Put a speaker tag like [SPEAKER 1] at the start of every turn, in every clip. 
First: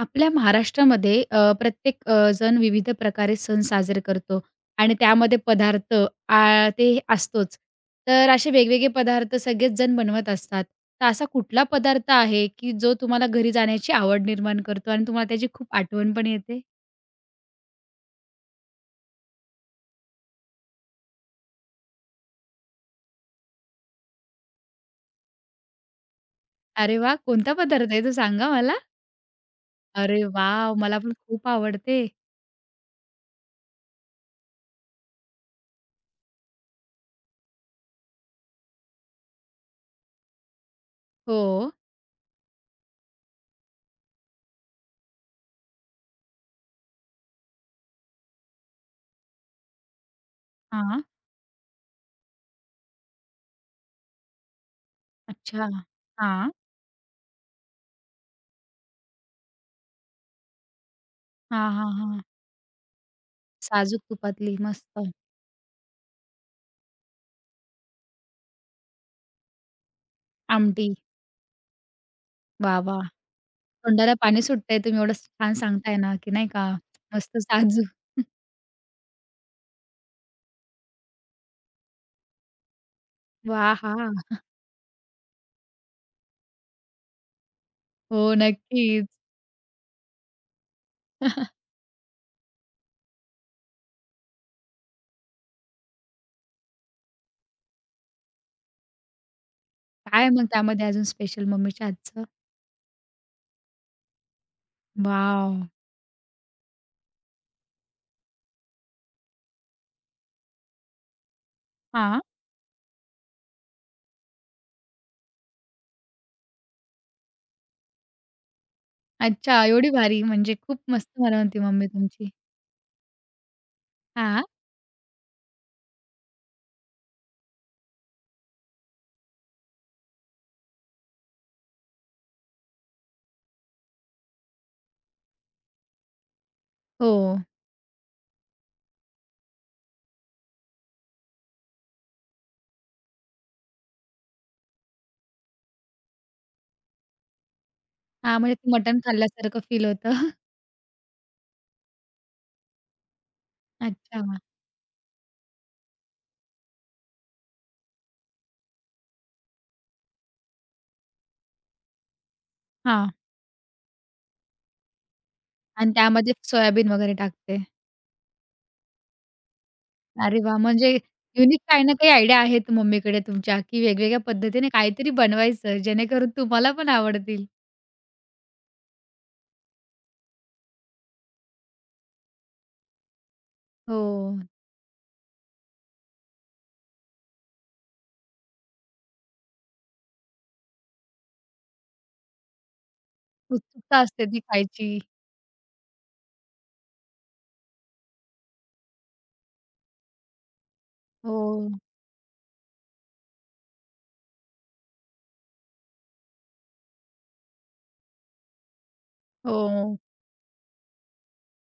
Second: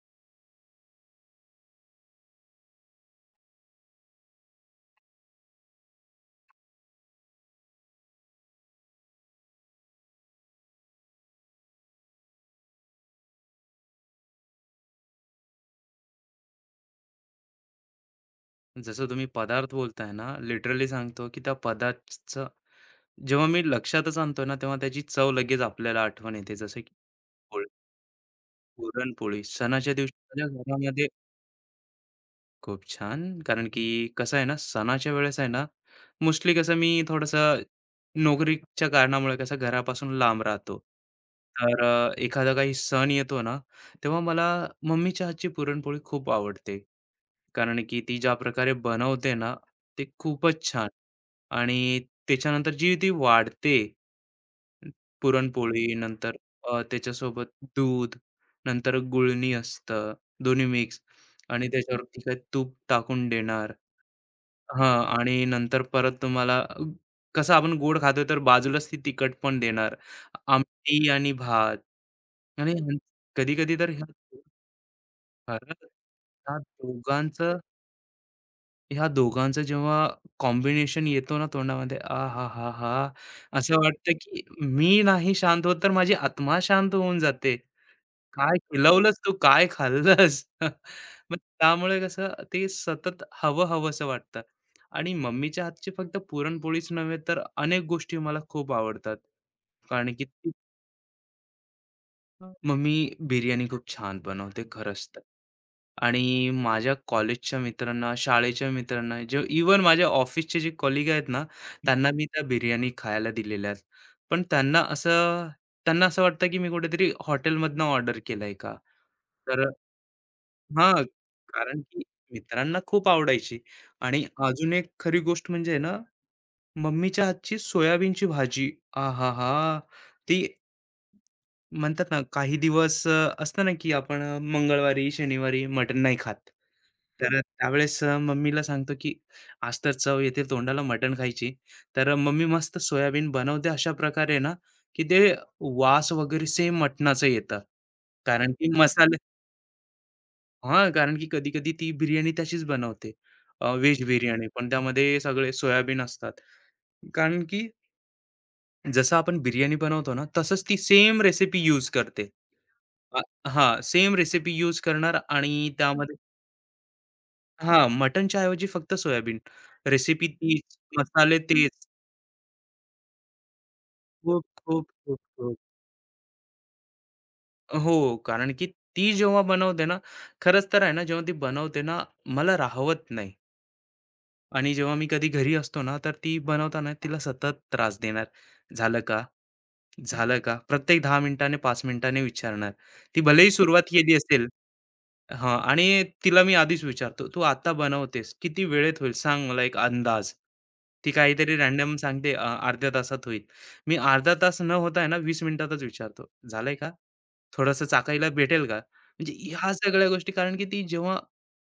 [SPEAKER 1] आपल्या महाराष्ट्रामध्ये प्रत्येक जण विविध प्रकारे सण साजरे करतो आणि त्यामध्ये पदार्थ ते असतोच. तर असे वेगवेगळे पदार्थ सगळेच जण बनवत असतात. तर असा कुठला पदार्थ आहे, की जो तुम्हाला घरी जाण्याची आवड निर्माण करतो आणि तुम्हाला त्याची खूप आठवण पण येते?
[SPEAKER 2] जसं तुम्ही पदार्थ बोलताय ना, लिटरली सांगतो, की त्या पदार्थचं जेव्हा मी लक्षातच आणतो ना, तेव्हा त्याची चव लगेच आपल्याला आठवण येते. जसं की
[SPEAKER 1] अरे वाह! कोणता
[SPEAKER 2] पोळ
[SPEAKER 1] पदार्थ आहे तो सांगा मला?
[SPEAKER 2] पुरणपोळी सणाच्या दिवशी
[SPEAKER 1] अरे
[SPEAKER 2] माझ्या
[SPEAKER 1] वाह! मला
[SPEAKER 2] घरामध्ये
[SPEAKER 1] पण खूप आवडते.
[SPEAKER 2] खूप छान. कारण की कसं आहे ना, सणाच्या वेळेस आहे ना, मोस्टली कसं मी थोडंसं नोकरीच्या कारणामुळे कसं घरापासून लांब राहतो.
[SPEAKER 1] हो.
[SPEAKER 2] तर एखादा काही सण येतो ना, तेव्हा मला मम्मीच्या हातची पुरणपोळी खूप आवडते. कारण की ती ज्या प्रकारे बनवते ना, ते खूपच छान.
[SPEAKER 1] हां.
[SPEAKER 2] आणि त्याच्यानंतर जी ती वाढते,
[SPEAKER 1] अच्छा.
[SPEAKER 2] पुरणपोळी नंतर
[SPEAKER 1] हां.
[SPEAKER 2] त्याच्यासोबत दूध, नंतर गुळणी असतं, दोन्ही मिक्स
[SPEAKER 1] हां,
[SPEAKER 2] आणि
[SPEAKER 1] हां,
[SPEAKER 2] त्याच्यावरती
[SPEAKER 1] हां.
[SPEAKER 2] काय तूप टाकून देणार.
[SPEAKER 1] साजूक तुपातली
[SPEAKER 2] हां,
[SPEAKER 1] मस्त
[SPEAKER 2] आणि नंतर परत तुम्हाला कसं आपण गोड खातो तर बाजूलाच ती तिखट पण देणार.
[SPEAKER 1] आमटी.
[SPEAKER 2] आमटी आणि भात आणि
[SPEAKER 1] वाह, वाह!
[SPEAKER 2] कधी-कधी तर ह्या
[SPEAKER 1] तोंडाला पाणी सुटतंय तुम्ही एवढं छान
[SPEAKER 2] खरंच,
[SPEAKER 1] सांगताय ना, की नाही
[SPEAKER 2] ह्या
[SPEAKER 1] का मस्त
[SPEAKER 2] दोघांचं
[SPEAKER 1] साजूक.
[SPEAKER 2] ह्या दोघांचं जेव्हा कॉम्बिनेशन येतो ना तोंडामध्ये आ हा हा हा, असं वाटतं
[SPEAKER 1] वाहा!
[SPEAKER 2] की मी नाही शांत होत तर माझी आत्मा शांत होऊन जाते.
[SPEAKER 1] हो,
[SPEAKER 2] काय
[SPEAKER 1] नक्कीच.
[SPEAKER 2] खिलवलंस तू? काय खाल्लंस? मग त्यामुळे कसं ते सतत हवं हवंसं वाटतं. आणि मम्मीच्या हातची फक्त पुरणपोळीच नव्हे तर अनेक गोष्टी मला खूप आवडतात. कारण की
[SPEAKER 1] काय मग
[SPEAKER 2] ती
[SPEAKER 1] त्यामध्ये अजून स्पेशल मम्मीच्या हातचं?
[SPEAKER 2] हं. मग मी बिर्याणी खूप छान बनवते खरंच तर.
[SPEAKER 1] वॉव!
[SPEAKER 2] आणि माझ्या कॉलेजच्या मित्रांना, शाळेच्या मित्रांना, जे इव्हन माझ्या ऑफिसचे जे कॉलिग आहेत ना, हं, त्यांना
[SPEAKER 1] हां.
[SPEAKER 2] मी त्या बिर्याणी खायला दिलेल्या आहेत. पण त्यांना असं वाटतं, की मी कुठेतरी हॉटेलमधनं ऑर्डर केलंय का?
[SPEAKER 1] अच्छा,
[SPEAKER 2] तर
[SPEAKER 1] एवढी भारी म्हणजे खूप
[SPEAKER 2] हां,
[SPEAKER 1] मस्त बनवते
[SPEAKER 2] कारण
[SPEAKER 1] मम्मी
[SPEAKER 2] की
[SPEAKER 1] तुमची.
[SPEAKER 2] मित्रांना खूप आवडायची. आणि
[SPEAKER 1] हां.
[SPEAKER 2] अजून एक खरी गोष्ट म्हणजे आहे ना मम्मीच्या हातची सोयाबीनची भाजी. आहाहा! ती म्हणतात ना, काही दिवस असतं ना, की आपण मंगळवारी, शनिवारी मटण नाही खात.
[SPEAKER 1] हो.
[SPEAKER 2] तर त्यावेळेस मम्मीला सांगतो, की "आज तर चव येते तोंडाला मटण खायची." तर मम्मी मस्त सोयाबीन बनवते अशा प्रकारे ना, की ते वास वगैरे सेम मटणाचं येतं.
[SPEAKER 1] हां,
[SPEAKER 2] कारण
[SPEAKER 1] म्हणजे
[SPEAKER 2] की
[SPEAKER 1] ते मटण
[SPEAKER 2] मसाले
[SPEAKER 1] खाल्ल्यासारखं फील होतं.
[SPEAKER 2] हां, कारण की कधी-कधी ती बिर्याणी तशीच बनवते. व्हेज
[SPEAKER 1] अच्छा.
[SPEAKER 2] बिर्याणी पण त्यामध्ये सगळे सोयाबीन असतात. कारण की जसं आपण बिर्याणी बनवतो ना, तसंच ती सेम रेसिपी यूज करते.
[SPEAKER 1] हां.
[SPEAKER 2] अ, हां, सेम रेसिपी यूज करणार. आणि
[SPEAKER 1] आणि
[SPEAKER 2] त्यामध्ये
[SPEAKER 1] त्यामध्ये सोयाबीन वगैरे टाकते.
[SPEAKER 2] हां, मटणच्या ऐवजी फक्त सोयाबीन. रेसिपी
[SPEAKER 1] अरे वाह!
[SPEAKER 2] तीच,
[SPEAKER 1] म्हणजे
[SPEAKER 2] मसाले
[SPEAKER 1] युनिक काही
[SPEAKER 2] तेच.
[SPEAKER 1] ना काही आयडिया आहेत मम्मीकडे तुमच्या, की वेगवेगळ्या
[SPEAKER 2] खूप,
[SPEAKER 1] पद्धतीने
[SPEAKER 2] खूप,
[SPEAKER 1] काहीतरी
[SPEAKER 2] खूप, खूप.
[SPEAKER 1] बनवायचं जेणेकरून तुम्हाला पण आवडतील.
[SPEAKER 2] हो, कारण की ती जेव्हा बनवते ना, खरंच तर आहे ना, जेव्हा ती बनवते ना, मला राहवत नाही.
[SPEAKER 1] हो.
[SPEAKER 2] आणि जेव्हा मी कधी घरी असतो ना, तर ती बनवताना तिला सतत त्रास देणार. "झालं का? झालं का?" प्रत्येक 10 मिनिटाने, 5 मिनिटाने विचारणार. ती भलेही सुरुवात
[SPEAKER 1] उत्सुकता
[SPEAKER 2] केली
[SPEAKER 1] असते ती
[SPEAKER 2] असेल.
[SPEAKER 1] खायची.
[SPEAKER 2] हां, आणि तिला मी आधीच विचारतो, "तू आता बनवतेस, किती वेळेत होईल? सांग मला एक अंदाज." ती काहीतरी
[SPEAKER 1] हो,
[SPEAKER 2] रँडम सांगते, अर्ध्या तासात होईल." मी अर्धा तास न होता आहे ना 20 मिनिटातच विचारतो, "झालंय का? थोडंसं चाखायला भेटेल का?" म्हणजे ह्या
[SPEAKER 1] हो.
[SPEAKER 2] सगळ्या गोष्टी कारण की ती जेव्हा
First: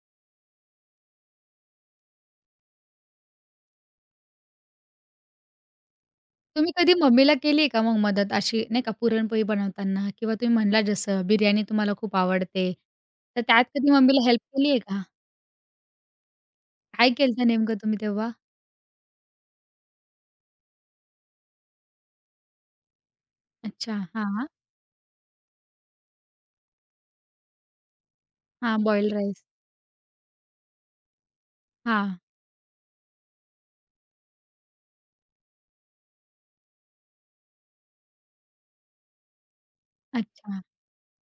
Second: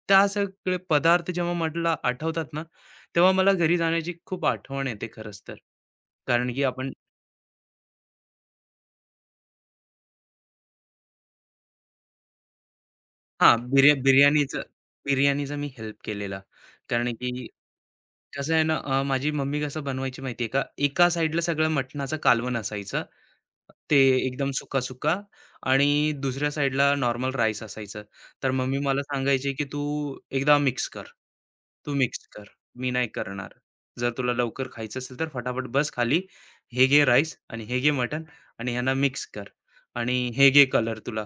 [SPEAKER 2] त्या सगळे पदार्थ जेव्हा मला आठवतात ना, तेव्हा मला घरी जाण्याची खूप आठवण येते खरंच तर. कारण की
[SPEAKER 1] तुम्ही
[SPEAKER 2] आपण
[SPEAKER 1] कधी मम्मीला केलीये का मग मदत अशी नाही का पुरणपोळी बनवताना किंवा तुम्ही म्हणला जसं बिर्याणी तुम्हाला खूप आवडते. तर
[SPEAKER 2] हां,
[SPEAKER 1] त्यात कधी मम्मीला हेल्प
[SPEAKER 2] बिर्याणीचं
[SPEAKER 1] केलीये का?
[SPEAKER 2] बिर्याणीचं मी हेल्प केलेला. कारण
[SPEAKER 1] काय केलंत
[SPEAKER 2] की
[SPEAKER 1] नेमकं तुम्ही तेव्हा?
[SPEAKER 2] कसं आहे ना, माझी मम्मी कसं बनवायची माहिती आहे का, एका साइडला सगळं मटणाचं कालवण असायचं. ते
[SPEAKER 1] अच्छा. हां,
[SPEAKER 2] एकदम सुका-सुका आणि दुसऱ्या साइडला नॉर्मल राईस असायचं. तर मम्मी
[SPEAKER 1] हां.
[SPEAKER 2] मला
[SPEAKER 1] बॉईल्ड राईस.
[SPEAKER 2] सांगायची, की "तू एकदा मिक्स कर. तू
[SPEAKER 1] हां.
[SPEAKER 2] मिक्स कर. मी नाही करणार. जर तुला लवकर खायचं असेल तर फटाफट बस खाली. हे घे राईस आणि हे घे मटण आणि ह्यांना मिक्स कर आणि हे
[SPEAKER 1] अच्छा.
[SPEAKER 2] घे कलर तुला."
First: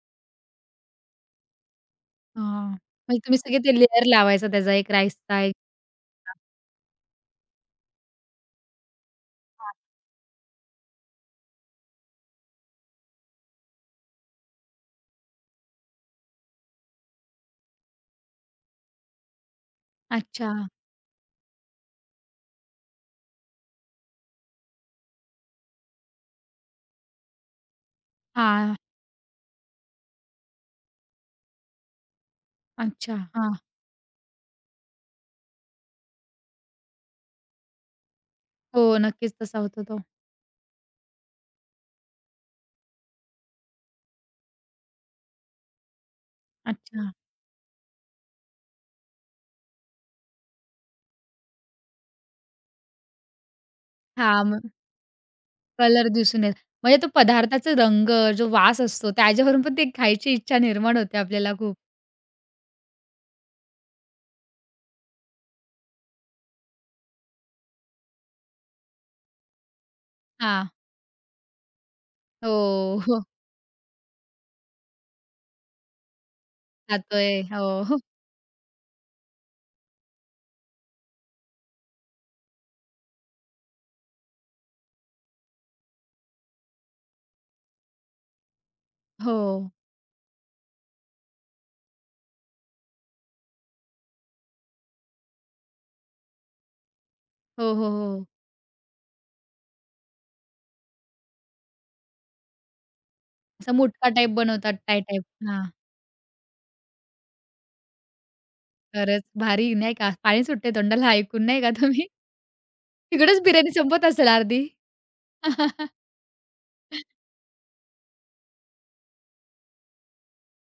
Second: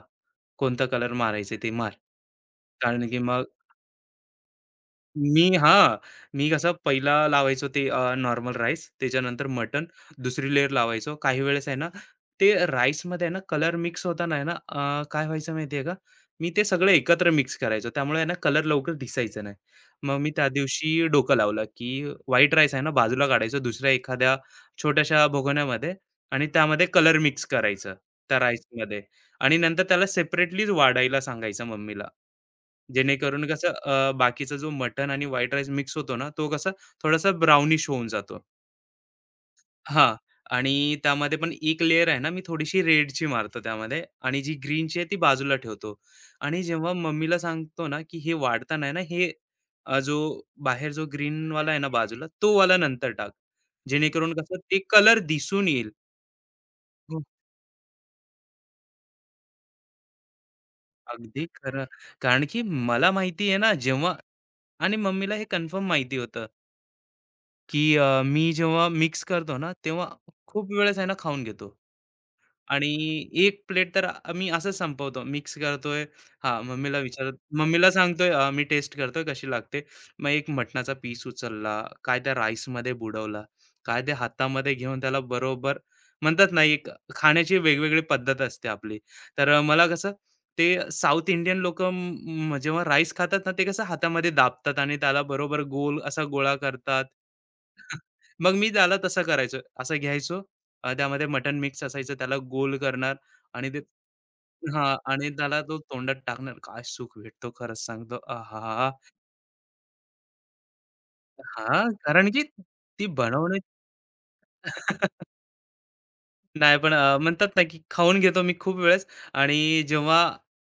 [SPEAKER 2] कोणता कलर मारायचा ते मार.
[SPEAKER 1] हां.
[SPEAKER 2] कारण की
[SPEAKER 1] म्हणजे तुम्ही
[SPEAKER 2] मग
[SPEAKER 1] सगळे ते लेयर लावायचा त्याचा एक राईसचा
[SPEAKER 2] मी
[SPEAKER 1] एक
[SPEAKER 2] हां, मी कसं पहिला लावायचो ते नॉर्मल राईस, त्याच्यानंतर
[SPEAKER 1] हां.
[SPEAKER 2] मटण, दुसरी लेयर लावायचो. काही वेळेस आहे ना, ते राईसमध्ये आहे ना कलर मिक्स होताना आहे ना, काय व्हायचं माहिती का? मी ते सगळं एकत्र मिक्स करायचो. त्यामुळे आहे ना कलर लवकर दिसायचा नाही. मग मी त्या
[SPEAKER 1] अच्छा.
[SPEAKER 2] दिवशी डोकं लावलं, की व्हाईट राईस आहे ना बाजूला काढायचं दुसऱ्या एखाद्या छोट्याशा भगोन्यामध्ये आणि त्यामध्ये कलर मिक्स करायचं त्या
[SPEAKER 1] हां.
[SPEAKER 2] राईसमध्ये. आणि नंतर त्याला सेपरेटलीच वाढायला सांगायचं मम्मीला.
[SPEAKER 1] अच्छा.
[SPEAKER 2] जेणेकरून
[SPEAKER 1] हां.
[SPEAKER 2] कसं बाकीचा जो मटण आणि व्हाईट राईस मिक्स होतो ना, तो कसा थोडासा ब्राउनिश होऊन जातो.
[SPEAKER 1] हो, नक्कीच तसा होतो तो.
[SPEAKER 2] हां. आणि त्यामध्ये पण एक लेयर आहे ना, मी थोडीशी रेडची मारतो त्यामध्ये आणि जी ग्रीनची आहे ती बाजूला ठेवतो. आणि जेव्हा
[SPEAKER 1] अच्छा.
[SPEAKER 2] मम्मीला सांगतो ना, की हे वाढताना आहे ना, हे जो बाहेर जो ग्रीनवाला आहे ना बाजूला, तो वाला नंतर टाक. जेणेकरून
[SPEAKER 1] हां.
[SPEAKER 2] कसं
[SPEAKER 1] मग
[SPEAKER 2] ते कलर दिसून येईल.
[SPEAKER 1] कलर दिसून येईल. म्हणजे तो
[SPEAKER 2] हो.
[SPEAKER 1] पदार्थाचा रंग, जो वास असतो, त्याच्यावरून पण ते खायची इच्छा निर्माण होते
[SPEAKER 2] अगदी
[SPEAKER 1] आपल्याला खूप.
[SPEAKER 2] खरं. कारण की मला माहिती आहे ना, जेव्हा आणि मम्मीला हे कन्फर्म माहिती होतं. की मी जेव्हा मिक्स करतो ना, तेव्हा
[SPEAKER 1] हां.
[SPEAKER 2] खूप वेळेस आहे ना खाऊन घेतो. आणि
[SPEAKER 1] हो, हो.
[SPEAKER 2] एक प्लेट तर आम्ही असंच संपवतो. मिक्स करतोय. हां,
[SPEAKER 1] खातोय.
[SPEAKER 2] मम्मीला
[SPEAKER 1] हो.
[SPEAKER 2] सांगतोय मी टेस्ट करतोय कशी लागते. मग एक मटणाचा पीस उचलला, काय त्या राईसमध्ये बुडवला, काय ते हातामध्ये घेऊन त्याला बरोबर म्हणतात ना, एक खाण्याची वेगवेगळी पद्धत असते आपली.
[SPEAKER 1] हो.
[SPEAKER 2] तर मला कसं ते साउथ इंडियन लोकं जेव्हा राईस खातात ना, ते कसं हातामध्ये दाबतात आणि त्याला बरोबर गोल असा गोळा करतात.
[SPEAKER 1] हो, हो, हो. हो.
[SPEAKER 2] मग मी त्याला तसं करायचो. असं घ्यायचो त्यामध्ये मटण मिक्स असायचं त्याला गोल करणार आणि
[SPEAKER 1] असा
[SPEAKER 2] ते
[SPEAKER 1] मुटका टाइप बनवतात
[SPEAKER 2] हां,
[SPEAKER 1] टाय टाइप.
[SPEAKER 2] आणि त्याला
[SPEAKER 1] हां.
[SPEAKER 2] तो तोंडात टाकणार. काय सुख भेटतो खरंच सांगतो. आहाहा!
[SPEAKER 1] खरंच भारी नाही का? पाणी सुटतंय तोंडाला ऐकून नाही का
[SPEAKER 2] हां,
[SPEAKER 1] तुम्ही?
[SPEAKER 2] कारण की ती
[SPEAKER 1] तिकडंच
[SPEAKER 2] बनवणे
[SPEAKER 1] बिर्याणी संपत असेल अर्धी.
[SPEAKER 2] नाही, पण म्हणतात ना, की खाऊन घेतो मी खूप वेळेस आणि जेव्हा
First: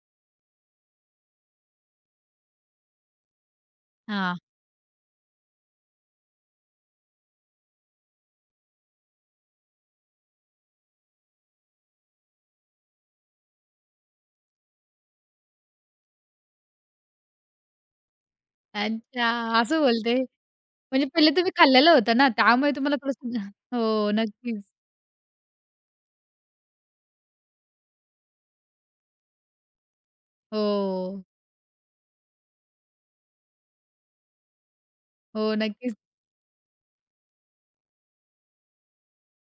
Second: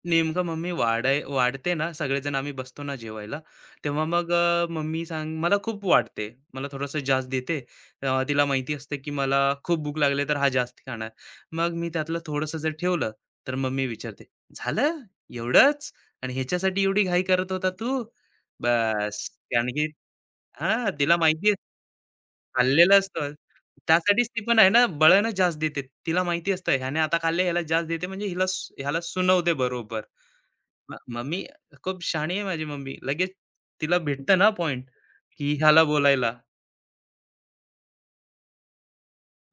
[SPEAKER 2] नेमकं मम्मी वाढते ना, सगळेजण आम्ही बसतो ना जेवायला, तेव्हा मग
[SPEAKER 1] हां.
[SPEAKER 2] मम्मी सांग मला खूप वाढते. मला थोडंसं जास्त देते. तिला माहिती असते, की मला खूप भूक लागली तर हा जास्त खाणार. मग मी त्यातलं थोडंसं जर ठेवलं, तर मम्मी विचारते, "झालं? एवढंच? आणि ह्याच्यासाठी एवढी घाई करत होता तू?" बस
[SPEAKER 1] अच्छा
[SPEAKER 2] कारण
[SPEAKER 1] असं
[SPEAKER 2] की
[SPEAKER 1] बोलते.
[SPEAKER 2] हां,
[SPEAKER 1] म्हणजे
[SPEAKER 2] तिला
[SPEAKER 1] पहिले तुम्ही
[SPEAKER 2] माहिती
[SPEAKER 1] खाल्लेलं होतं ना, त्यामुळे तुम्हाला
[SPEAKER 2] खाल्लेलं असतं.
[SPEAKER 1] थोडंसं हो,
[SPEAKER 2] त्यासाठीच ती पण
[SPEAKER 1] नक्कीच.
[SPEAKER 2] आहे ना, बळानं जास देते. तिला माहिती असतं ह्याने आता खाल्ले, ह्याला जास देते म्हणजे हिला सु ह्याला सुनवते बरोबर.
[SPEAKER 1] हो.
[SPEAKER 2] मम्मी खूप शहाणी आहे माझी मम्मी. लगेच तिला भेटतं ना पॉइंट, की
[SPEAKER 1] हो,
[SPEAKER 2] ह्याला
[SPEAKER 1] नक्कीच.
[SPEAKER 2] बोलायला.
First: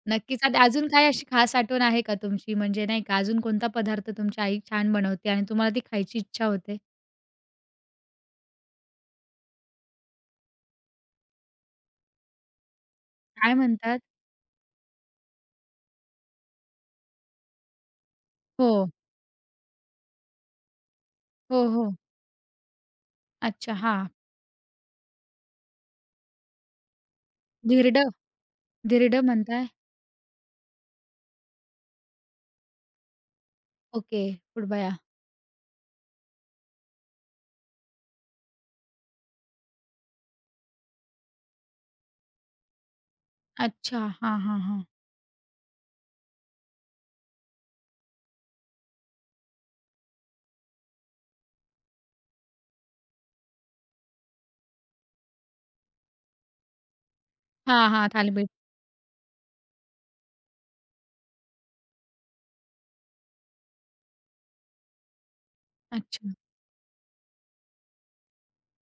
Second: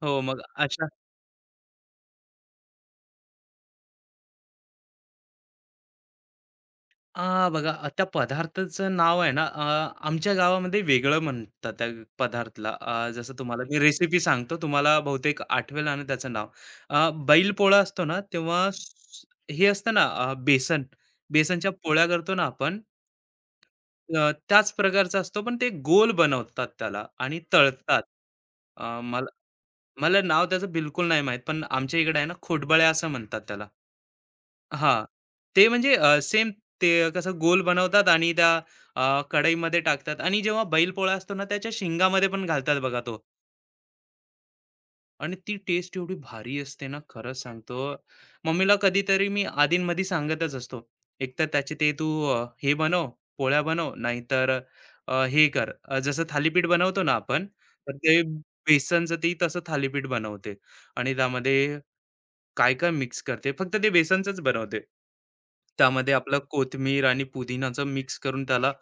[SPEAKER 2] हो,
[SPEAKER 1] नक्कीच.
[SPEAKER 2] मग
[SPEAKER 1] आता
[SPEAKER 2] अशा
[SPEAKER 1] अजून काय अशी खास आठवण आहे का तुमची? म्हणजे नाही का अजून कोणता पदार्थ तुमची आई छान बनवते आणि तुम्हाला ती खायची इच्छा होते?
[SPEAKER 2] आ, बघा त्या पदार्थाचं नाव आहे ना आमच्या गावामध्ये वेगळं म्हणतात त्या पदार्थाला जसं
[SPEAKER 1] काय
[SPEAKER 2] तुम्हाला मी
[SPEAKER 1] म्हणतात?
[SPEAKER 2] रेसिपी सांगतो तुम्हाला बहुतेक आठवेल आणि त्याचं नाव बैल पोळा असतो ना तेव्हा
[SPEAKER 1] हो.
[SPEAKER 2] हे असतं ना अ, बेसन
[SPEAKER 1] हो,
[SPEAKER 2] बेसनच्या
[SPEAKER 1] हो.
[SPEAKER 2] पोळ्या करतो ना आपण
[SPEAKER 1] अच्छा. हां.
[SPEAKER 2] त्याच प्रकारचा असतो पण ते गोल बनवतात त्याला आणि तळतात.
[SPEAKER 1] धिरडं?
[SPEAKER 2] अ,
[SPEAKER 1] धिरडं
[SPEAKER 2] मला
[SPEAKER 1] म्हणताय?
[SPEAKER 2] मला नाव त्याचं बिलकुल नाही माहित पण आमच्या इकडे आहे ना खोटबळ्या असं म्हणतात त्याला
[SPEAKER 1] ओके. कुरडया.
[SPEAKER 2] हां. ते म्हणजे सेम ते कसं गोल बनवतात आणि त्या अ, कढईमध्ये टाकतात आणि जेव्हा बैलपोळा असतो ना, त्याच्या शेंगामध्ये पण घालतात बघा तो.
[SPEAKER 1] अच्छा. हां, हां, हां.
[SPEAKER 2] आणि ती टेस्ट एवढी भारी असते ना, खरंच सांगतो. मम्मीला कधीतरी मी अधूनमधी सांगतच असतो. एकतर त्याचे ते तू हे बनव, पोळ्या बनव, नाहीतर हे कर जसं थालीपीठ बनवतो ना आपण,
[SPEAKER 1] हां,
[SPEAKER 2] तर
[SPEAKER 1] हां.
[SPEAKER 2] ते
[SPEAKER 1] थालीपीठ.
[SPEAKER 2] बेसनचं ते तसं थालीपीठ बनवते आणि त्यामध्ये काय-काय मिक्स करते. फक्त ते बेसनचंच बनवते. त्यामध्ये
[SPEAKER 1] अच्छा.
[SPEAKER 2] आपलं कोथिंबीर आणि पुदिनाचं मिक्स करून त्याला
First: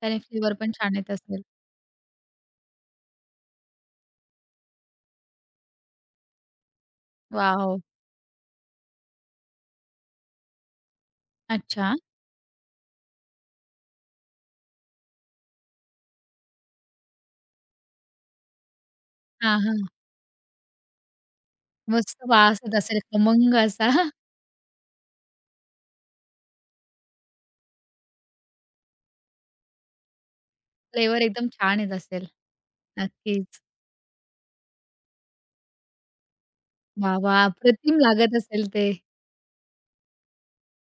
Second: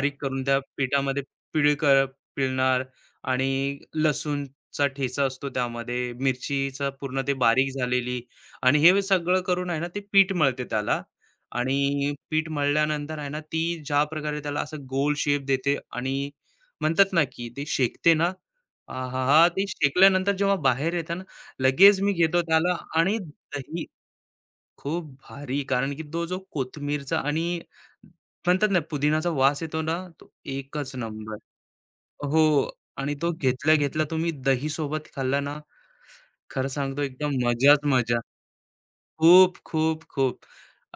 [SPEAKER 1] त्याने
[SPEAKER 2] करून
[SPEAKER 1] फ्लेवर
[SPEAKER 2] त्या
[SPEAKER 1] पण छान येत
[SPEAKER 2] पिठामध्ये
[SPEAKER 1] असेल.
[SPEAKER 2] पिळ कर पिळणार आणि लसूणचा ठेचा असतो त्यामध्ये, मिरचीचा पूर्ण ते बारीक
[SPEAKER 1] वॉव!
[SPEAKER 2] झालेली. आणि हे सगळं करून आहे ना ते पीठ मळते त्याला.
[SPEAKER 1] अच्छा.
[SPEAKER 2] आणि पीठ मळल्यानंतर आहे ना ती ज्या प्रकारे त्याला असं गोल शेप देते आणि म्हणतात ना, की ते शेकते ना, आहाहा!
[SPEAKER 1] हां,
[SPEAKER 2] ते
[SPEAKER 1] हां.
[SPEAKER 2] शेकल्यानंतर जेव्हा बाहेर येतं ना लगेच मी
[SPEAKER 1] मस्त
[SPEAKER 2] घेतो
[SPEAKER 1] वास येत
[SPEAKER 2] त्याला
[SPEAKER 1] असेल
[SPEAKER 2] आणि
[SPEAKER 1] खमंग
[SPEAKER 2] दही
[SPEAKER 1] असा.
[SPEAKER 2] खूप भारी कारण की तो जो कोथिंबीरचा आणि म्हणतात ना पुदिनाचा वास येतो ना तो एकच
[SPEAKER 1] फ्लेवर
[SPEAKER 2] नंबर.
[SPEAKER 1] एकदम छान येत असेल.
[SPEAKER 2] हो, आणि तो
[SPEAKER 1] नक्कीच.
[SPEAKER 2] घेतल्या घेतला तुम्ही दही सोबत खाल्ला ना, खरं सांगतो
[SPEAKER 1] वाह,
[SPEAKER 2] एकदम
[SPEAKER 1] वाह!
[SPEAKER 2] मजाच
[SPEAKER 1] अप्रतिम
[SPEAKER 2] मजा.
[SPEAKER 1] लागत असेल ते.
[SPEAKER 2] खूप, खूप, खूप.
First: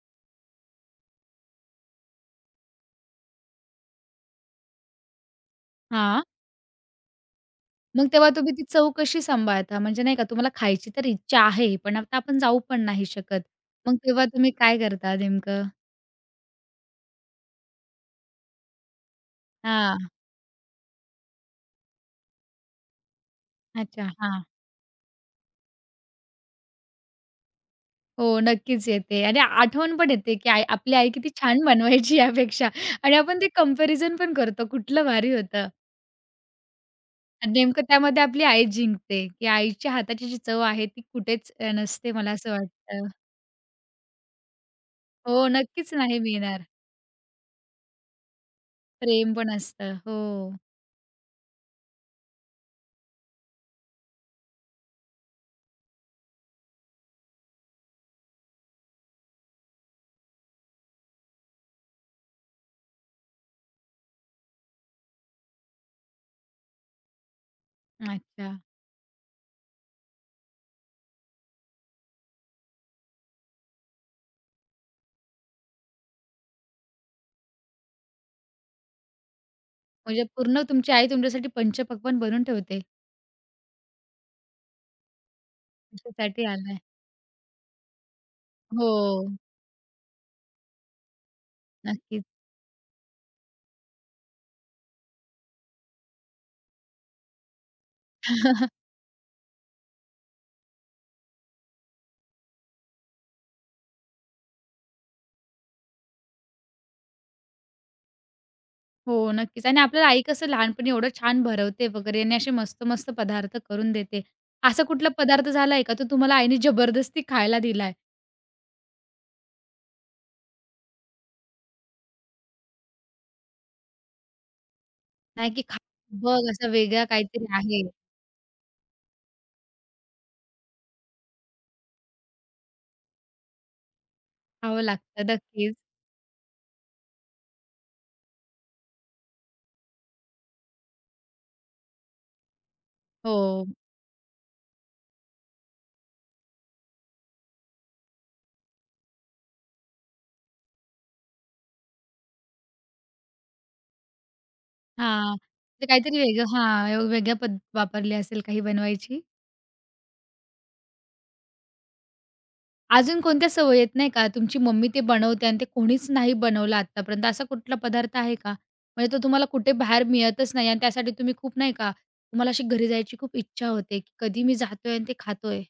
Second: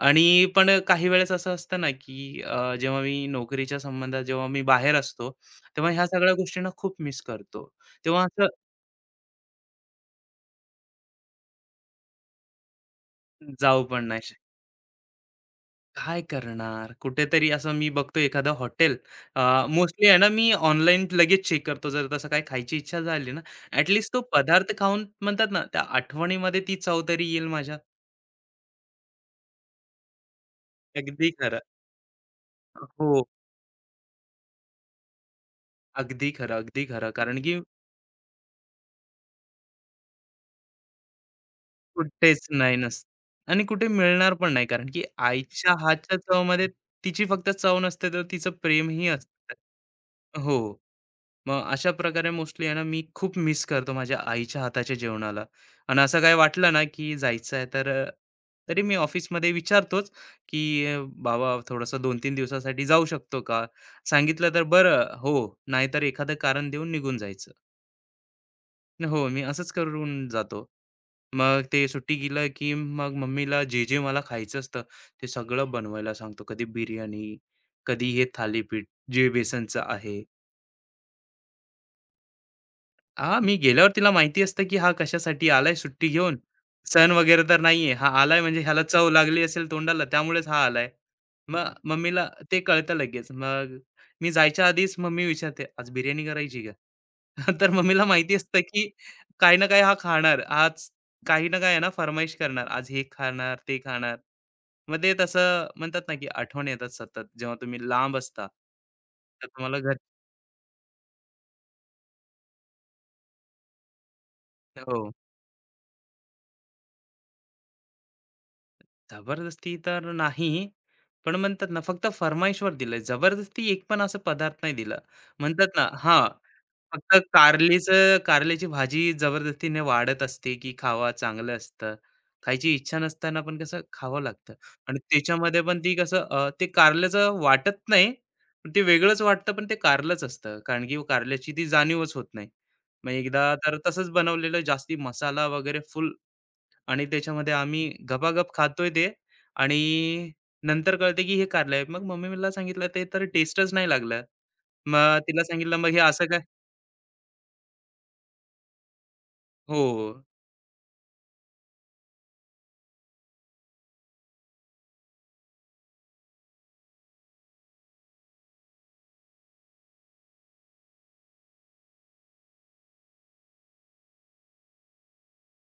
[SPEAKER 2] आणि पण काही वेळेस असं असतं ना, की जेव्हा मी नोकरीच्या संबंधात जेव्हा मी बाहेर असतो, तेव्हा ह्या
[SPEAKER 1] हां.
[SPEAKER 2] सगळ्या गोष्टींना खूप मिस करतो.
[SPEAKER 1] मग
[SPEAKER 2] तेव्हा
[SPEAKER 1] तेव्हा
[SPEAKER 2] असं
[SPEAKER 1] तुम्ही ती चव कशी सांभाळता? म्हणजे नाही का तुम्हाला खायची तर इच्छा आहे, पण आता आपण जाऊ पण नाही शकत.
[SPEAKER 2] जाऊ
[SPEAKER 1] मग
[SPEAKER 2] पण
[SPEAKER 1] तेव्हा
[SPEAKER 2] नाही.
[SPEAKER 1] तुम्ही काय करता नेमकं?
[SPEAKER 2] काय करणार? कुठेतरी असं मी बघतो एखादं हॉटेल.
[SPEAKER 1] हां.
[SPEAKER 2] मोस्टली आहे ना, मी ऑनलाईन लगेच चेक करतो. जर तसं काही खायची इच्छा झाली ना, ॲट
[SPEAKER 1] अच्छा.
[SPEAKER 2] तो
[SPEAKER 1] हां.
[SPEAKER 2] पदार्थ खाऊन म्हणतात ना, त्या आठवणीमध्ये ती चव तरी येईल माझ्या.
[SPEAKER 1] हो, नक्कीच येते आणि आठवण पण येते, की आई आपली आई किती
[SPEAKER 2] अगदी खरं.
[SPEAKER 1] छान बनवायची यापेक्षा आणि
[SPEAKER 2] हो.
[SPEAKER 1] आपण ते कंपॅरिझन पण करतो, कुठलं भारी होतं
[SPEAKER 2] अगदी खरं, अगदी खरं. कारण
[SPEAKER 1] आणि
[SPEAKER 2] की
[SPEAKER 1] नेमकं त्यामध्ये आपली आई जिंकते, की आईच्या हाताची जी चव आहे ती कुठेच नसते मला
[SPEAKER 2] कुठेच
[SPEAKER 1] असं
[SPEAKER 2] नाही
[SPEAKER 1] वाटतं.
[SPEAKER 2] नसतं आणि कुठे मिळणार पण नाही. कारण की
[SPEAKER 1] हो,
[SPEAKER 2] आईच्या
[SPEAKER 1] नक्कीच
[SPEAKER 2] हातच्या
[SPEAKER 1] नाही मिळणार.
[SPEAKER 2] चवमध्ये तिची फक्त चव नसते, तर तिचं प्रेमही
[SPEAKER 1] प्रेम पण
[SPEAKER 2] असतं.
[SPEAKER 1] असतं. हो.
[SPEAKER 2] हो. मग अशा प्रकारे मोस्टली आहे ना मी खूप मिस करतो माझ्या आईच्या हाताच्या जेवणाला. आणि असं काही वाटलं ना, की जायचं आहे तर तरी मी ऑफिसमध्ये विचारतोच, की अ, "बाबा थोडंसं 2-3 दिवसासाठी जाऊ शकतो का?" सांगितलं तर बरं, हो. नाहीतर एखादं कारण देऊन निघून जायचं.
[SPEAKER 1] अच्छा.
[SPEAKER 2] हो, मी असंच करून जातो. मग ते सुट्टी गेलं, की मग मम्मीला जे-जे मला खायचं असतं ते सगळं बनवायला सांगतो. कधी बिर्याणी, कधी हे थालीपीठ जे बेसनचं आहे.
[SPEAKER 1] म्हणजे पूर्ण तुमची आई तुमच्यासाठी पंचपक्वान्न पण बनवून ठेवते.
[SPEAKER 2] हां, मी गेल्यावर तिला माहिती असतं, की हा कशासाठी आलाय सुट्टी घेऊन.
[SPEAKER 1] तुमच्यासाठी आलाय.
[SPEAKER 2] सण वगैरे तर नाहीये. हा आलाय म्हणजे ह्याला
[SPEAKER 1] हो,
[SPEAKER 2] चव लागली असेल तोंडाला त्यामुळेच हा आलाय. मग
[SPEAKER 1] नक्कीच.
[SPEAKER 2] मम्मीला ते कळतं लगेच. मग मी जायच्या आधीच मम्मी विचारते, "आज बिर्याणी करायची का?" तर मम्मीला माहिती असतं, की काही ना काही हा खाणार. आज काही ना काही आहे ना फर्माईश करणार. आज हे खाणार, ते खाणार. मग ते तसं म्हणतात ना, की आठवण येतात सतत जेव्हा तुम्ही लांब असता.
[SPEAKER 1] हो,
[SPEAKER 2] तर
[SPEAKER 1] नक्कीच.
[SPEAKER 2] तुम्हाला
[SPEAKER 1] आणि
[SPEAKER 2] घर
[SPEAKER 1] आपल्याला आई कसं लहानपणी एवढं छान भरवते वगैरे आणि असे मस्त-मस्त पदार्थ करून देते. असा कुठला
[SPEAKER 2] हो.
[SPEAKER 1] पदार्थ झालाय का तो तुम्हाला आईने जबरदस्ती खायला दिलाय?
[SPEAKER 2] जबरदस्ती तर नाही, पण म्हणतात ना फक्त फर्माईशवर दिलंय. जबरदस्ती एक पण असा पदार्थ नाही दिला.
[SPEAKER 1] नाही की
[SPEAKER 2] म्हणतात
[SPEAKER 1] खा
[SPEAKER 2] ना हां,
[SPEAKER 1] बघ असा वेगळा
[SPEAKER 2] फक्त
[SPEAKER 1] काहीतरी आहे.
[SPEAKER 2] कारल्याची भाजी जबरदस्तीने वाढत असते, की खावा चांगलं असतं. खायची इच्छा नसताना पण कसं खावं लागतं.
[SPEAKER 1] खावं
[SPEAKER 2] आणि
[SPEAKER 1] लागतं
[SPEAKER 2] त्याच्यामध्ये
[SPEAKER 1] नक्कीच.
[SPEAKER 2] पण ती कसं ते कारल्याचं वाटत नाही, पण ते वेगळंच वाटतं पण ते कारलंच असतं. कारण की कारल्याची ती जाणीवच होत नाही. मग
[SPEAKER 1] हो.
[SPEAKER 2] एकदा तर तसंच बनवलेलं जास्ती मसाला वगैरे फुल. आणि त्याच्यामध्ये आम्ही गपागप खातोय ते आणि नंतर कळते की हे कारलंय. मग मम्मीला सांगितलं ते तर टेस्टच नाही लागलं. मग
[SPEAKER 1] हां.
[SPEAKER 2] तिला सांगितलं
[SPEAKER 1] ते
[SPEAKER 2] मग हे
[SPEAKER 1] काहीतरी
[SPEAKER 2] असं काय
[SPEAKER 1] वेगळं हां, वेगळ्या पद्धत वापरली असेल काही बनवायची?
[SPEAKER 2] हो, हो.
[SPEAKER 1] अजून कोणत्या सवयी आहेत नाही का, तुमची मम्मी ते बनवते आणि ते कोणीच नाही बनवलं आत्तापर्यंत, असा कुठला पदार्थ आहे का? म्हणजे तो तुम्हाला कुठे बाहेर मिळतच नाही आणि त्यासाठी तुम्ही खूप नाही का, तुम्हाला अशी घरी जायची खूप इच्छा होते, की कधी मी जातोय आणि ते खातोय.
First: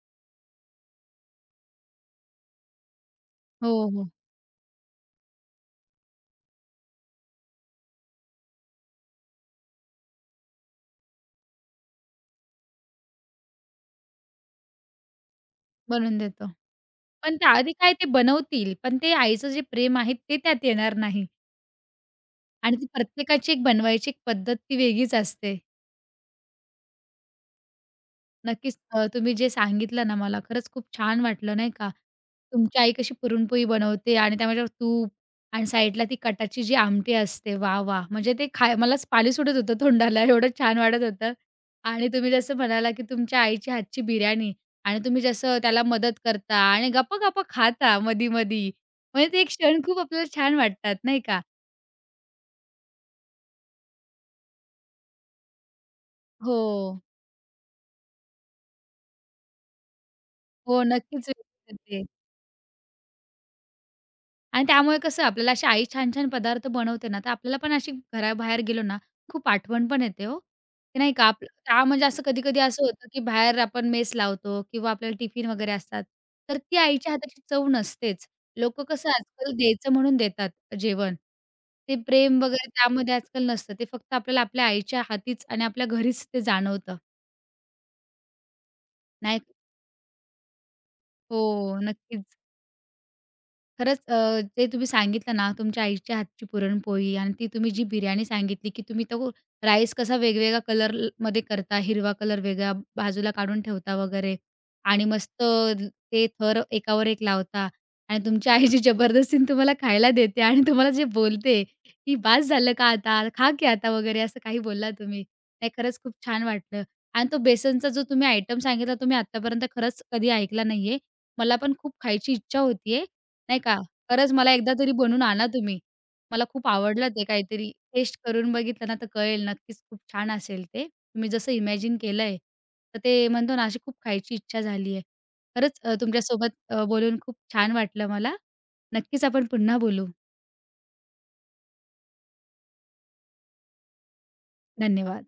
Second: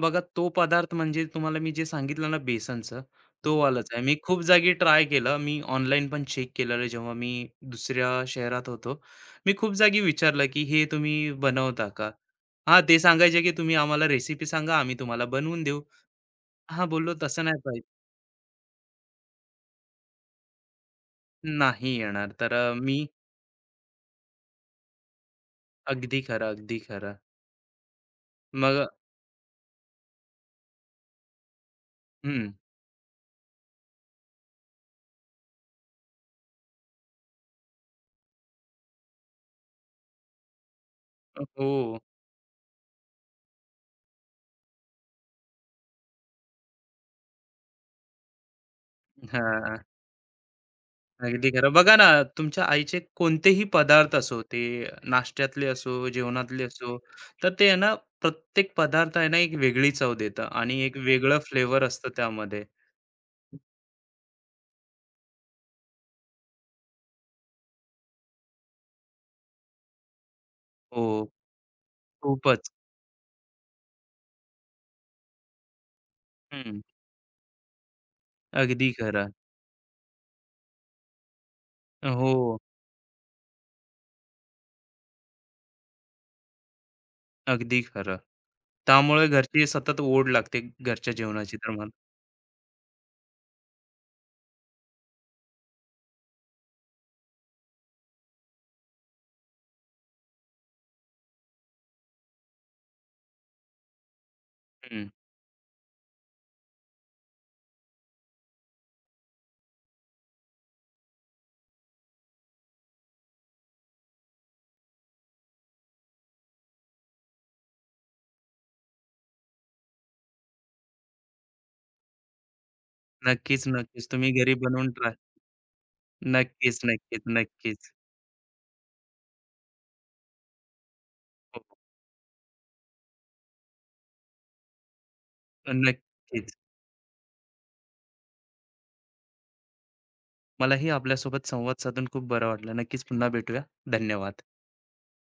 [SPEAKER 2] बघा तो पदार्थ म्हणजे तुम्हाला मी जे सांगितलं ना बेसनचं, तो
[SPEAKER 1] हो,
[SPEAKER 2] वालाच आहे.
[SPEAKER 1] हो.
[SPEAKER 2] मी खूप जागी ट्राय केलं. मी ऑनलाईन पण चेक केलेलं जेव्हा मी दुसऱ्या शहरात होतो. मी खूप जागी विचारलं की हे तुम्ही बनवता का? हां, ते सांगायचे की तुम्ही आम्हाला रेसिपी सांगा, आम्ही तुम्हाला बनवून देऊ.
[SPEAKER 1] बनवून देतो.
[SPEAKER 2] हां, बोललो
[SPEAKER 1] पण
[SPEAKER 2] तसं नाही
[SPEAKER 1] त्याआधी काय ते बनवतील, पण ते आईचं जे प्रेम आहे ते त्यात येणार नाही
[SPEAKER 2] नाही येणार. तर
[SPEAKER 1] आणि ती
[SPEAKER 2] मी
[SPEAKER 1] प्रत्येकाची एक बनवायची एक पद्धत ती वेगळीच असते.
[SPEAKER 2] अगदी खरं, अगदी खरं.
[SPEAKER 1] नक्कीच.
[SPEAKER 2] मग
[SPEAKER 1] तुम्ही जे सांगितलं ना मला खरंच खूप छान वाटलं नाही का.
[SPEAKER 2] हं.
[SPEAKER 1] तुमची आई कशी पुरणपोळी बनवते आणि त्यामध्ये तूप आणि साईडला ती कटाची जी आमटी असते. वाह! वाह! म्हणजे ते खाय मलाच पाणी सुटत होतं तोंडाला एवढं छान वाटत होतं.
[SPEAKER 2] हो.
[SPEAKER 1] आणि तुम्ही जसं म्हणाला, की तुमच्या आईच्या हातची बिर्याणी आणि तुम्ही जसं त्याला मदत करता आणि गप्पा-गप्पा खाता मधी-मधी. म्हणजे ते एक
[SPEAKER 2] हां.
[SPEAKER 1] क्षण खूप आपल्याला छान वाटतात नाही का.
[SPEAKER 2] अगदी खरं. बघा ना, तुमच्या आईचे कोणतेही पदार्थ असो, ते नाश्त्यातले असो,
[SPEAKER 1] हो.
[SPEAKER 2] जेवणातले असो, तर ते आहे ना, प्रत्येक पदार्थ आहे ना, एक वेगळी चव देतं आणि
[SPEAKER 1] हो,
[SPEAKER 2] एक
[SPEAKER 1] नक्कीच.
[SPEAKER 2] वेगळं फ्लेवर असतं त्यामध्ये.
[SPEAKER 1] आणि त्यामुळे कसं आपल्याला अशी आई छान-छान पदार्थ बनवते ना, तर आपल्याला पण अशी घराबाहेर गेलो ना, खूप आठवण पण येते हो. की
[SPEAKER 2] हो,
[SPEAKER 1] नाही का आपलं का म्हणजे असं कधी-कधी
[SPEAKER 2] खूपच.
[SPEAKER 1] असं होतं, की बाहेर आपण मेस लावतो किंवा आपल्याला टिफिन वगैरे असतात. तर ती
[SPEAKER 2] हं.
[SPEAKER 1] आईच्या हाताची चव नसतेच. लोकं
[SPEAKER 2] अगदी
[SPEAKER 1] कसं
[SPEAKER 2] खरं.
[SPEAKER 1] आजकाल द्यायचं म्हणून देतात जेवण. ते प्रेम
[SPEAKER 2] हो,
[SPEAKER 1] वगैरे त्यामध्ये आजकाल नसतं. ते फक्त आपल्याला आपल्या आईच्या हातीच आणि आपल्या घरीच ते जाणवतं.
[SPEAKER 2] अगदी खरं. त्यामुळे
[SPEAKER 1] नाही
[SPEAKER 2] घरची सतत ओढ लागते घरच्या
[SPEAKER 1] हो,
[SPEAKER 2] जेवणाची तर मला.
[SPEAKER 1] नक्कीच. खरंच जे तुम्ही सांगितलं ना, तुमच्या आईच्या हातची पुरणपोळी आणि ती तुम्ही जी बिर्याणी सांगितली, की तुम्ही तो राईस कसा वेगवेगळ्या कलरमध्ये करता, हिरवा कलर वेगळा बाजूला काढून ठेवता वगैरे आणि
[SPEAKER 2] हं.
[SPEAKER 1] मस्त ते थर एकावर एक लावता आणि तुमच्या आई जी जबरदस्तीने तुम्हाला खायला देते आणि तुम्हाला जे बोलते, की "बास झालं का आता? खा की आता" वगैरे असं काही बोलला तुम्ही. नाही खरंच खूप छान वाटलं आणि तो बेसनचा जो तुम्ही आयटम सांगितला, तो मी खरंच कधी ऐकला नाहीये. मला पण खूप खायची इच्छा होतीये. नाही
[SPEAKER 2] नक्कीच,
[SPEAKER 1] का?
[SPEAKER 2] नक्कीच. तुम्ही
[SPEAKER 1] खरंच मला
[SPEAKER 2] घरी
[SPEAKER 1] एकदा
[SPEAKER 2] बनवून
[SPEAKER 1] तरी
[SPEAKER 2] ट्राय
[SPEAKER 1] बनवून आणा तुम्ही. मला खूप
[SPEAKER 2] नक्कीच,
[SPEAKER 1] आवडलं
[SPEAKER 2] नक्कीच,
[SPEAKER 1] ते काहीतरी.
[SPEAKER 2] नक्कीच.
[SPEAKER 1] टेस्ट करून बघितलं ना, तर कळेल नक्कीच खूप छान असेल ते. तुम्ही जसं
[SPEAKER 2] हो,
[SPEAKER 1] इमॅजिन केलंय, तर ते म्हणतो ना, अशी खूप खायची इच्छा झाली आहे. खरंच
[SPEAKER 2] नक्कीच.
[SPEAKER 1] तुमच्यासोबत बोलून खूप छान वाटलं मला. नक्कीच आपण पुन्हा बोलू.
[SPEAKER 2] मलाही आपल्यासोबत संवाद साधून खूप बरं वाटलं. नक्कीच पुन्हा भेटूया. धन्यवाद.
[SPEAKER 1] धन्यवाद.